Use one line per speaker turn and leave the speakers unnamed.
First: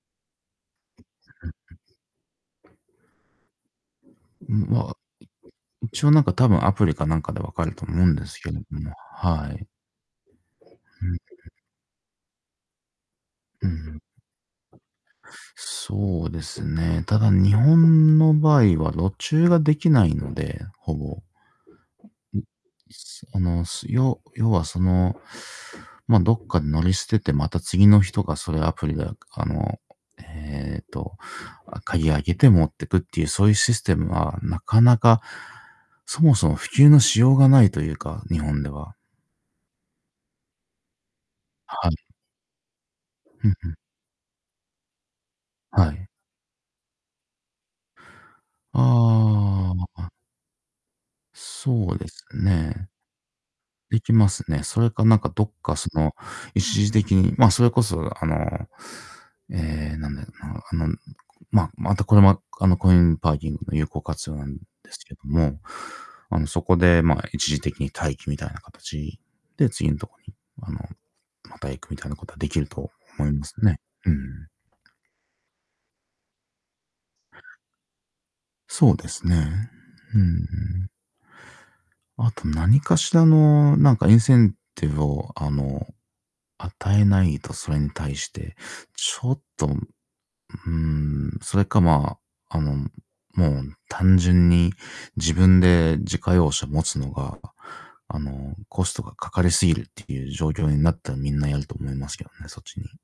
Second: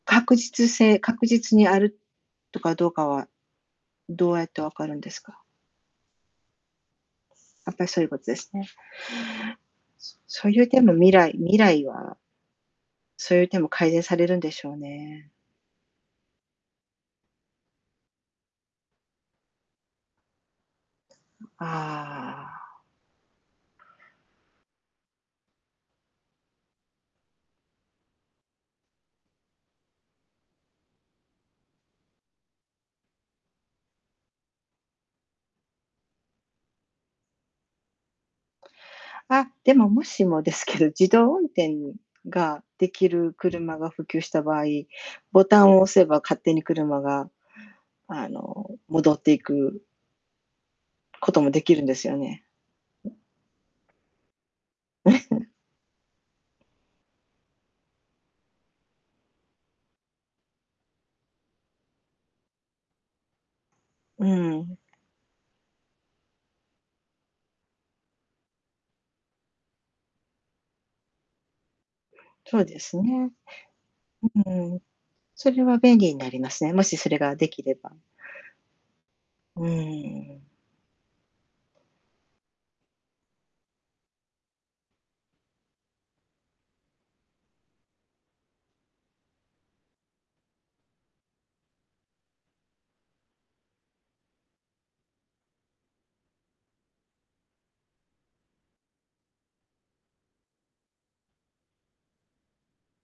確実性確
うん、
実にあるとか
う、
どうかは、どうやっ
う
て
ん、
わ
ま
か
あ、
るんですか？
一応、なんか、多分アプリかなんかで分か
や
る
っぱ
と
り、そ
思
う
う
いう
ん
こと
で
で
す
す
けど
ね。
も、はい。
そそれでも
うん
未
うん。
来未来はそういう手
う
も改
ん。
善されるんでしょうね。
そうですね、ただ、日本の場合は路駐が出来ないので、ほぼ。ん。い
ああ。
すあの、すよ要は、その、ま、どっかで乗り捨てて、また次の人がそれをアプリで、かあの、ええと、あ、鍵開けて持ってくっていう、そういうシステムはなかなかそもそも普及のしようがないというか、日本では。
あ、でも、もしもですけど、自動運転
はい。
ができる
うんうん。
車が普及した場合、ボタンを
は
押せ
い。
ば勝手に車が、あの、戻ってい
あ
く
あ。
こともできるん
そ
で
うで
すよ
す
ね。
ね。できますね。それか、なんか、ど っか、その、一時的にま、それこそ、あの、ええ、なんだろうな、あの、むこま、またこれも、あの、コインパーキングの有効
う
活用なんで
ん。
すけども、あの、そこで、まあ、一時的に待機、みたいな形で次のとこに、あの、また行く、みたいなことはでき
そう
る
で
と
す
思い
ね。
ますね。うん。
うん。それは便利になりますね、もしそれができれば。
そうです
う
ね。うー
ん。
ん。あと何かしらの、なんか、インセンティブを、あの、与えないと、それに対して。ちょっとうーん。それか、まあ、あの、もう単純に自分で自家用車持つのが、あの、コストがかかりすぎるっていう状況になったら、みんなやると思いますけどね、そっちに。